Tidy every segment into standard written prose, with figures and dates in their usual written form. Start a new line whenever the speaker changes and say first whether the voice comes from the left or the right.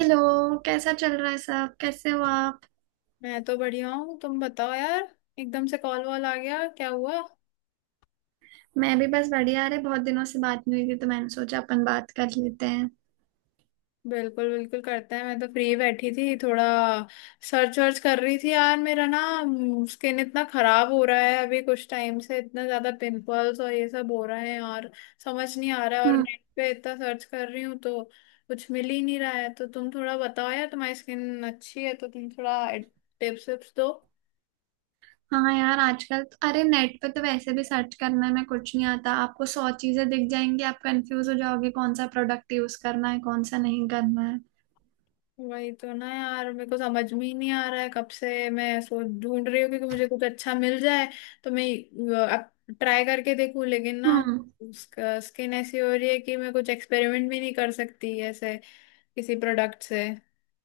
right: Hello. कैसा चल रहा है, सब कैसे हो आप?
left: मैं तो बढ़िया हूँ तुम बताओ यार। एकदम से कॉल वॉल आ गया क्या हुआ।
right: मैं भी बस बढ़िया। अरे बहुत दिनों से बात नहीं हुई थी तो मैंने सोचा अपन बात कर लेते हैं।
left: बिल्कुल बिल्कुल करते हैं मैं तो फ्री बैठी थी थोड़ा सर्च वर्च कर रही थी यार मेरा ना। स्किन इतना खराब हो रहा है अभी कुछ टाइम से इतना ज्यादा पिंपल्स और ये सब हो रहे हैं और समझ नहीं आ रहा है और
right: हम्म।
left: नेट पे इतना सर्च कर रही हूँ तो कुछ मिल ही नहीं रहा है। तो तुम थोड़ा बताओ यार तुम्हारी स्किन अच्छी है तो तुम थोड़ा टिप्स विप्स दो।
right: हाँ यार, आजकल तो, अरे नेट पे तो वैसे भी सर्च करने में कुछ नहीं आता, आपको सौ चीजें दिख जाएंगी, आप कंफ्यूज हो जाओगे कौन सा प्रोडक्ट यूज करना है कौन सा नहीं करना है।
left: वही तो ना यार मेरे को समझ में ही नहीं आ रहा है कब से मैं सोच ढूंढ रही हूँ कि मुझे कुछ अच्छा मिल जाए तो मैं अब ट्राई करके देखूँ लेकिन ना।
right: हम्म।
left: उसका स्किन ऐसी हो रही है कि मैं कुछ एक्सपेरिमेंट भी नहीं कर सकती ऐसे किसी प्रोडक्ट से।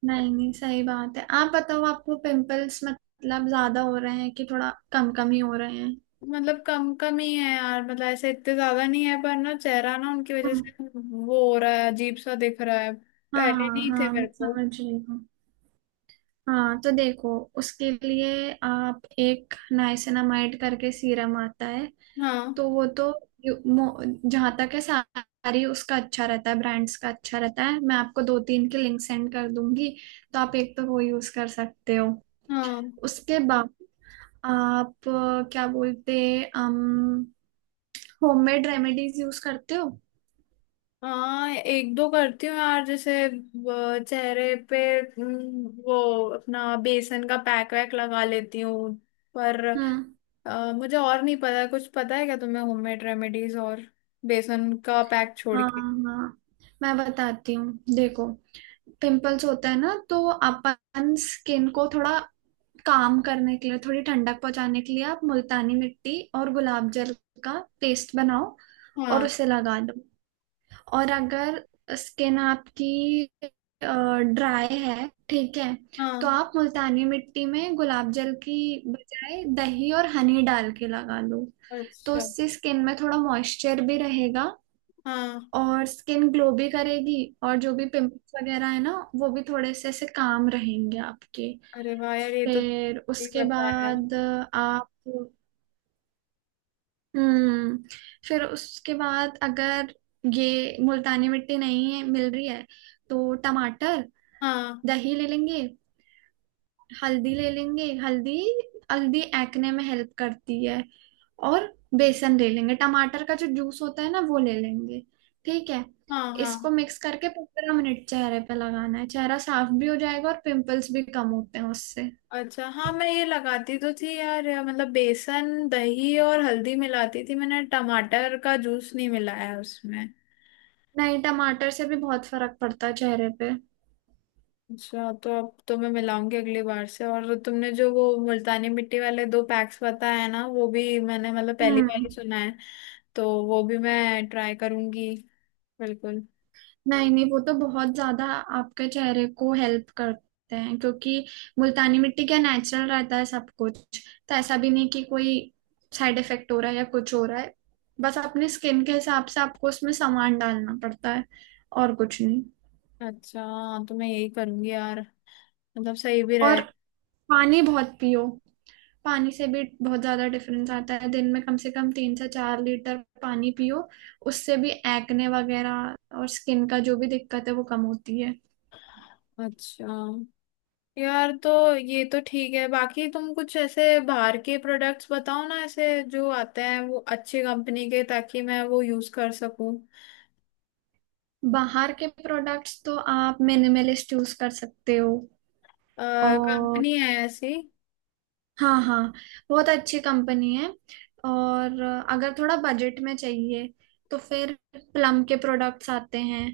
right: नहीं नहीं, सही बात है। आप बताओ, आपको पिंपल्स मतलब ज्यादा हो रहे हैं कि थोड़ा कम कम ही हो रहे हैं?
left: मतलब कम कम ही है यार मतलब ऐसे इतने ज्यादा नहीं है पर ना चेहरा ना उनकी वजह
right: हम्म,
left: से वो हो रहा है अजीब सा दिख रहा है। पहले
right: हाँ
left: नहीं थे
right: हाँ,
left: मेरे
right: मैं
left: को।
right: समझ रही हूँ। हाँ तो देखो, उसके लिए आप एक नाइसिनामाइड करके सीरम आता है,
left: हाँ,
right: तो वो तो यू- मो- जहाँ तक है सारी उसका अच्छा रहता है, ब्रांड्स का अच्छा रहता है। मैं आपको दो तीन के लिंक सेंड कर दूंगी, तो आप एक तो वो यूज कर सकते हो।
left: हाँ,
right: उसके बाद आप अ, क्या बोलते अम होममेड रेमेडीज यूज करते हो?
left: हाँ, एक दो करती हूँ यार जैसे वो चेहरे पे। वो अपना बेसन का पैक वैक लगा लेती हूँ पर
right: हम्म।
left: मुझे और नहीं पता कुछ पता है क्या तुम्हें होममेड रेमेडीज और बेसन का पैक छोड़
right: हाँ
left: के।
right: हाँ, मैं बताती हूँ, देखो, पिंपल्स होता है ना तो अपन स्किन को थोड़ा काम करने के लिए, थोड़ी ठंडक पहुंचाने के लिए, आप मुल्तानी मिट्टी और गुलाब जल का पेस्ट बनाओ और
left: हाँ,
right: उसे लगा दो। और अगर स्किन आपकी ड्राई है, ठीक है, तो
left: हाँ।
right: आप मुल्तानी मिट्टी में गुलाब जल की बजाय दही और हनी डाल के लगा दो। तो
left: अच्छा
right: उससे स्किन में थोड़ा मॉइस्चर भी रहेगा
left: हाँ।
right: और स्किन ग्लो भी करेगी, और जो भी पिंपल्स वगैरह है ना वो भी थोड़े से ऐसे काम रहेंगे आपके।
left: अरे वाह यार ये तो
right: फिर
left: ये
right: उसके
left: बताया।
right: बाद आप, हम्म, फिर उसके बाद अगर ये मुल्तानी मिट्टी नहीं है मिल रही है, तो टमाटर,
left: हाँ,
right: दही ले लेंगे, हल्दी ले लेंगे, हल्दी, हल्दी एक्ने में हेल्प करती है, और बेसन ले लेंगे, टमाटर का जो जूस होता है ना वो ले लेंगे, ठीक है।
left: हाँ,
right: इसको
left: हाँ।
right: मिक्स करके 15 मिनट चेहरे पे लगाना है, चेहरा साफ भी हो जाएगा और पिंपल्स भी कम होते हैं उससे।
left: अच्छा हाँ, मैं ये लगाती तो थी यार या मतलब बेसन दही और हल्दी मिलाती थी मैंने टमाटर का जूस नहीं मिलाया उसमें।
right: नहीं, टमाटर से भी बहुत फर्क पड़ता है चेहरे पे।
left: अच्छा तो अब तो मैं मिलाऊंगी अगली बार से और तुमने जो वो मुल्तानी मिट्टी वाले दो पैक्स बताया है ना वो भी मैंने मतलब पहली बार
right: हम्म।
left: ही सुना है तो वो भी मैं ट्राई करूंगी। बिल्कुल।
right: नहीं नहीं, वो तो बहुत ज्यादा आपके चेहरे को हेल्प करते हैं, क्योंकि मुल्तानी मिट्टी क्या, नेचुरल रहता है सब कुछ, तो ऐसा भी नहीं कि कोई साइड इफेक्ट हो रहा है या कुछ हो रहा है, बस अपनी स्किन के हिसाब से आपको उसमें सामान डालना पड़ता है और कुछ नहीं।
left: अच्छा हाँ, तो मैं यही करूंगी यार मतलब सही भी
right: और
left: रहे।
right: पानी बहुत पियो, पानी से भी बहुत ज्यादा डिफरेंस आता है। दिन में कम से कम 3 से 4 लीटर पानी पियो, उससे भी एक्ने वगैरह और स्किन का जो भी दिक्कत है वो कम होती है।
left: अच्छा यार तो ये तो ठीक है बाकी तुम कुछ ऐसे बाहर के प्रोडक्ट्स बताओ ना ऐसे जो आते हैं वो अच्छी कंपनी के ताकि मैं वो यूज कर सकूं।
right: बाहर के प्रोडक्ट्स तो आप मिनिमलिस्ट यूज कर सकते हो। और
left: कंपनी है ऐसी।
right: हाँ हाँ, बहुत अच्छी कंपनी है। और अगर थोड़ा बजट में चाहिए तो फिर प्लम के प्रोडक्ट्स आते हैं,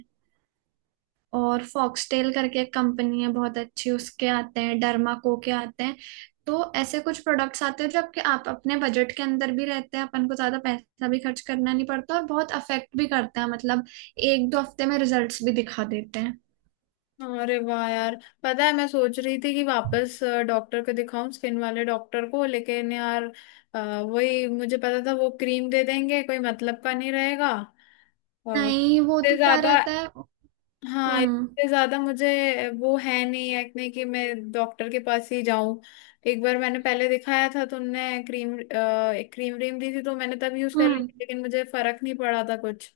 right: और फॉक्सटेल करके एक कंपनी है बहुत अच्छी उसके आते हैं, डर्मा को के आते हैं। तो ऐसे कुछ प्रोडक्ट्स आते हैं जो आपके, आप अपने बजट के अंदर भी रहते हैं, अपन को ज्यादा पैसा भी खर्च करना नहीं पड़ता और बहुत अफेक्ट भी करते हैं, मतलब 1 2 हफ्ते में रिजल्ट्स भी दिखा देते हैं।
left: अरे वाह यार पता है मैं सोच रही थी कि वापस डॉक्टर को दिखाऊं स्किन वाले डॉक्टर को लेकिन यार अ, वही मुझे पता था वो क्रीम दे देंगे कोई मतलब का नहीं रहेगा
right: नहीं, वो
left: इतने
right: तो क्या
left: ज्यादा।
right: रहता है।
left: हाँ
right: हम्म।
left: इतने ज्यादा मुझे वो है नहीं है इतने कि मैं डॉक्टर के पास ही जाऊं। एक बार मैंने पहले दिखाया था तो उनने क्रीम एक क्रीम व्रीम दी थी तो मैंने तब यूज कर ली
right: हम्म।
left: थी लेकिन मुझे फर्क नहीं पड़ा था कुछ।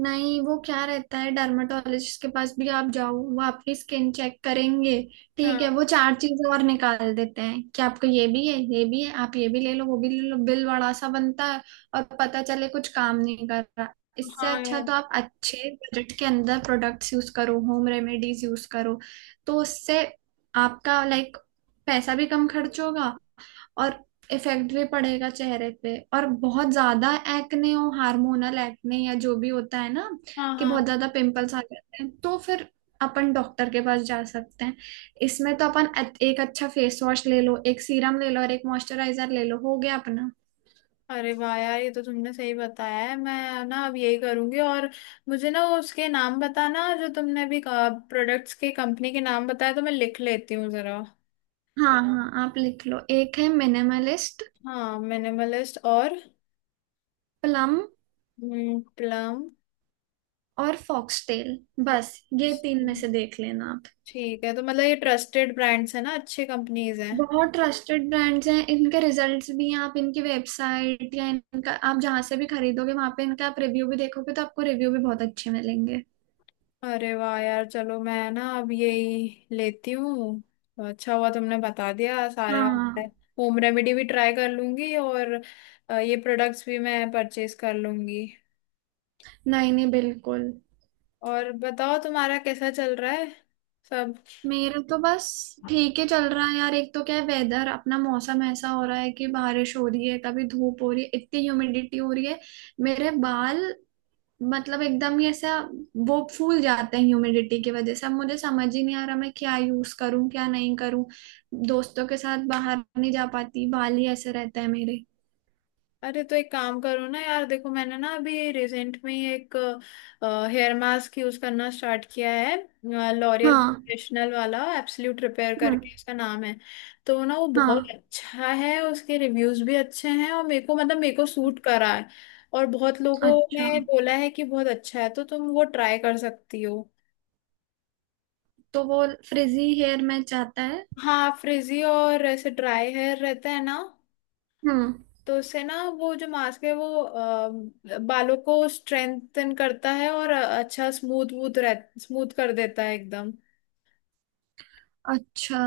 right: नहीं, वो क्या रहता है, डर्मेटोलॉजिस्ट के पास भी आप जाओ, वो आपकी स्किन चेक करेंगे, ठीक है,
left: हाँ,
right: वो चार चीजें और निकाल देते हैं कि आपको ये भी है ये भी है, आप ये भी ले लो वो भी ले लो, बिल बड़ा सा बनता है और पता चले कुछ काम नहीं कर रहा। इससे
left: हाँ
right: अच्छा
left: यार।
right: तो आप अच्छे बजट के अंदर प्रोडक्ट्स यूज करो, होम रेमेडीज यूज करो, तो उससे आपका, लाइक, पैसा भी कम खर्च होगा और इफेक्ट भी पड़ेगा चेहरे पे। और बहुत ज्यादा एक्ने हो, हार्मोनल एक्ने या जो भी होता है ना,
left: हाँ,
right: कि बहुत
left: हाँ।
right: ज्यादा पिंपल्स आ जाते हैं, तो फिर अपन डॉक्टर के पास जा सकते हैं। इसमें तो अपन एक अच्छा फेस वॉश ले लो, एक सीरम ले लो और एक मॉइस्चराइजर ले लो, हो गया अपना।
left: अरे वाह यार ये तो तुमने सही बताया है मैं ना अब यही करूंगी और मुझे ना वो उसके नाम बताना जो तुमने अभी प्रोडक्ट्स के कंपनी के नाम बताया तो मैं लिख लेती हूँ जरा।
right: हाँ हाँ, आप लिख लो, एक है मिनिमलिस्ट,
left: हाँ मिनिमलिस्ट और
right: प्लम
left: प्लम।
right: और फॉक्सटेल, बस ये तीन में से देख लेना।
left: ठीक है तो मतलब ये ट्रस्टेड ब्रांड्स है ना अच्छी कंपनीज हैं।
right: बहुत ट्रस्टेड ब्रांड्स हैं, इनके रिजल्ट्स भी हैं, आप इनकी वेबसाइट या इनका आप जहाँ से भी खरीदोगे वहां पे इनका आप रिव्यू भी देखोगे तो आपको रिव्यू भी बहुत अच्छे मिलेंगे।
left: अरे वाह यार चलो मैं ना अब यही लेती हूँ तो अच्छा हुआ तुमने बता दिया सारा।
right: हाँ।
left: होम रेमेडी भी ट्राई कर लूंगी और ये प्रोडक्ट्स भी मैं परचेज कर लूंगी।
right: नहीं नहीं, बिल्कुल।
left: और बताओ तुम्हारा कैसा चल रहा है सब।
right: मेरा तो बस ठीक ही चल रहा है यार। एक तो क्या है, वेदर अपना, मौसम ऐसा हो रहा है कि बारिश हो रही है, कभी धूप हो रही है, इतनी ह्यूमिडिटी हो रही है। मेरे बाल, मतलब एकदम ही ऐसा वो फूल जाते हैं ह्यूमिडिटी की वजह से, अब मुझे समझ ही नहीं आ रहा मैं क्या यूज करूं क्या नहीं करूं। दोस्तों के साथ बाहर नहीं जा पाती, बाल ही ऐसे रहते हैं मेरे।
left: अरे तो एक काम करो ना यार देखो मैंने ना अभी रिसेंट में ही एक हेयर मास्क यूज करना स्टार्ट किया है। लॉरियल
right: हाँ।
left: प्रोफेशनल वाला एब्सोल्यूट रिपेयर
right: हम्म।
left: करके इसका नाम है। तो ना वो बहुत
right: हाँ।
left: अच्छा है उसके रिव्यूज भी अच्छे हैं और मेरे को सूट करा है और बहुत लोगों
right: अच्छा,
left: ने बोला है कि बहुत अच्छा है तो तुम वो ट्राई कर सकती हो।
right: तो वो फ्रिजी हेयर में चाहता है?
left: हाँ फ्रिजी और ऐसे ड्राई हेयर रहता है ना।
right: हम्म।
left: तो उससे ना वो जो मास्क है वो बालों को स्ट्रेंथन करता है और अच्छा स्मूथ वूथ रह स्मूथ कर देता है एकदम।
right: अच्छा,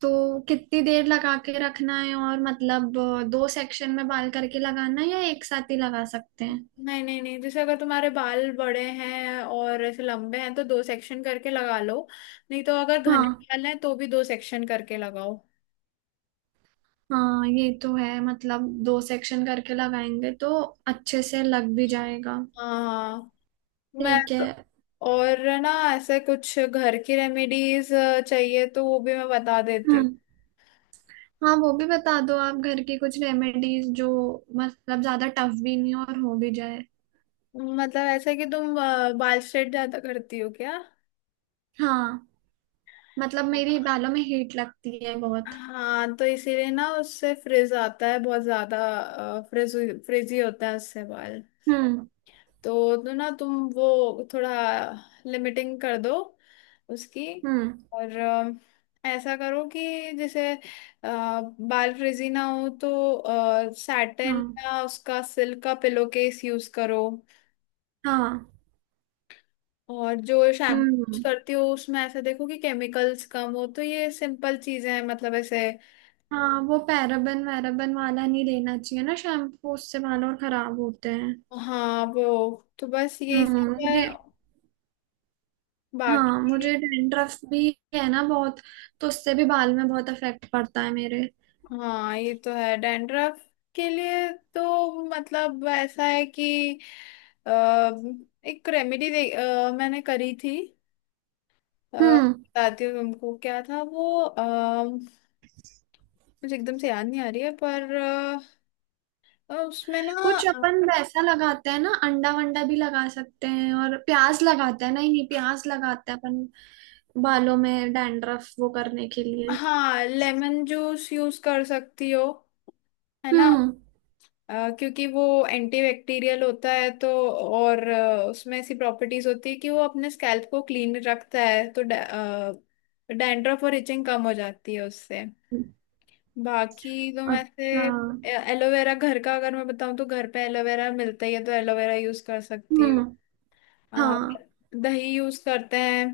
right: तो कितनी देर लगा के रखना है, और मतलब दो सेक्शन में बाल करके लगाना है या एक साथ ही लगा सकते हैं?
left: नहीं, नहीं, नहीं, जैसे अगर तुम्हारे बाल बड़े हैं और ऐसे लंबे हैं तो दो सेक्शन करके लगा लो नहीं तो अगर घने
right: हाँ
left: बाल हैं तो भी दो सेक्शन करके लगाओ।
right: हाँ, ये तो है, मतलब दो सेक्शन करके लगाएंगे तो अच्छे से लग भी जाएगा।
left: हाँ मैं
right: ठीक है।
left: तो और ना ऐसे कुछ घर की रेमेडीज चाहिए तो वो भी मैं बता देती
right: हम्म। हाँ वो भी बता दो, आप घर की कुछ रेमेडीज जो मतलब ज्यादा टफ भी नहीं और हो भी जाए।
left: हूँ। मतलब ऐसा कि तुम बाल स्ट्रेट ज्यादा करती हो क्या।
right: हाँ, मतलब मेरी बालों में हीट लगती है बहुत।
left: हाँ तो इसीलिए ना उससे फ्रिज आता है बहुत ज्यादा। फ्रिज फ्रिजी होता है उससे बाल।
right: हम्म।
left: तो ना तुम वो थोड़ा लिमिटिंग कर दो उसकी।
right: हम्म।
left: और ऐसा करो कि जैसे बाल फ्रिजी ना हो तो सैटिन
right: हाँ
left: या उसका सिल्क का पिलो केस यूज करो।
right: हाँ।
left: और जो शैम्पू
right: हम्म।
left: करती हो उसमें ऐसा देखो कि केमिकल्स कम हो तो ये सिंपल चीजें हैं मतलब ऐसे।
right: हाँ वो पैराबन वैराबन वाला नहीं लेना चाहिए ना शैम्पू, उससे बाल और खराब होते हैं।
left: हाँ वो तो बस यही
right: हम्म,
left: सब है
right: मुझे, हाँ
left: बाकी।
right: मुझे डैंड्रफ भी है ना बहुत, तो उससे भी बाल में बहुत इफेक्ट पड़ता है मेरे।
left: हाँ ये तो है डैंड्रफ के लिए। तो मतलब ऐसा है कि अ, एक रेमेडी दे मैंने करी थी
right: हम्म,
left: बताती हूँ तुमको क्या था वो मुझे एकदम से याद नहीं आ रही है पर उसमें ना।
right: कुछ अपन वैसा लगाते हैं ना, अंडा वंडा भी लगा सकते हैं, और प्याज लगाते हैं, नहीं नहीं, प्याज लगाते हैं अपन बालों में डैंड्रफ वो करने के लिए।
left: हाँ लेमन जूस यूज कर सकती हो है ना।
right: हम्म।
left: क्योंकि वो एंटीबैक्टीरियल होता है तो और उसमें ऐसी प्रॉपर्टीज होती है कि वो अपने स्कैल्प को क्लीन रखता है तो डैंड्रफ और इचिंग कम हो जाती है उससे। बाकी तो मैं से
right: अच्छा।
left: एलोवेरा घर का अगर मैं बताऊं तो घर पे एलोवेरा मिलता ही है तो एलोवेरा यूज कर सकती हूँ।
right: हम्म।
left: अ,
right: हाँ
left: दही यूज करते हैं।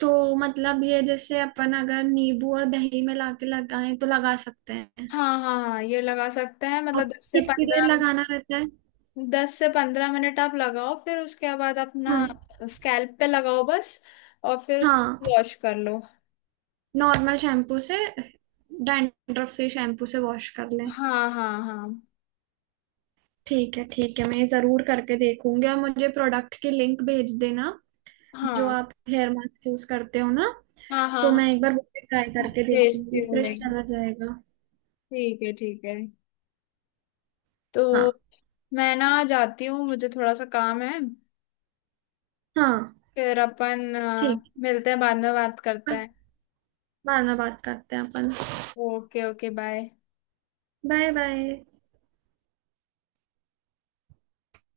right: तो मतलब ये जैसे अपन अगर नींबू और दही में लाके लगाएं तो लगा सकते हैं,
left: हाँ, हाँ, हाँ, ये लगा सकते हैं
right: और
left: मतलब दस से
right: कितनी देर
left: पंद्रह
right: लगाना रहता है?
left: 10 से 15 मिनट आप लगाओ फिर उसके बाद अपना
right: हम्म।
left: स्कैल्प पे लगाओ बस। और फिर
right: हाँ,
left: उसको वॉश कर लो।
right: नॉर्मल शैम्पू से, डैंड्रफ फ्री शैम्पू से वॉश कर लें।
left: हाँ, हाँ, हाँ,
right: ठीक है ठीक है, मैं ये जरूर करके देखूंगी। और मुझे प्रोडक्ट की लिंक भेज देना, जो
left: हाँ,
right: आप हेयर मास्क यूज करते हो ना,
left: हाँ, हाँ,
right: तो
left: हाँ,
right: मैं एक बार वो भी ट्राई करके देखूंगी,
left: भेजती हूँ
right: फ्रेश
left: लिंक।
right: चला जाएगा।
left: ठीक है, ठीक है।
right: हाँ।
left: तो मैं ना जाती हूँ मुझे थोड़ा सा काम है।
right: हाँ
left: फिर अपन
right: ठीक
left: मिलते हैं बाद में बात करते
right: है,
left: हैं।
right: बाद में बात करते हैं अपन।
left: Okay, okay, bye.
right: Bye bye.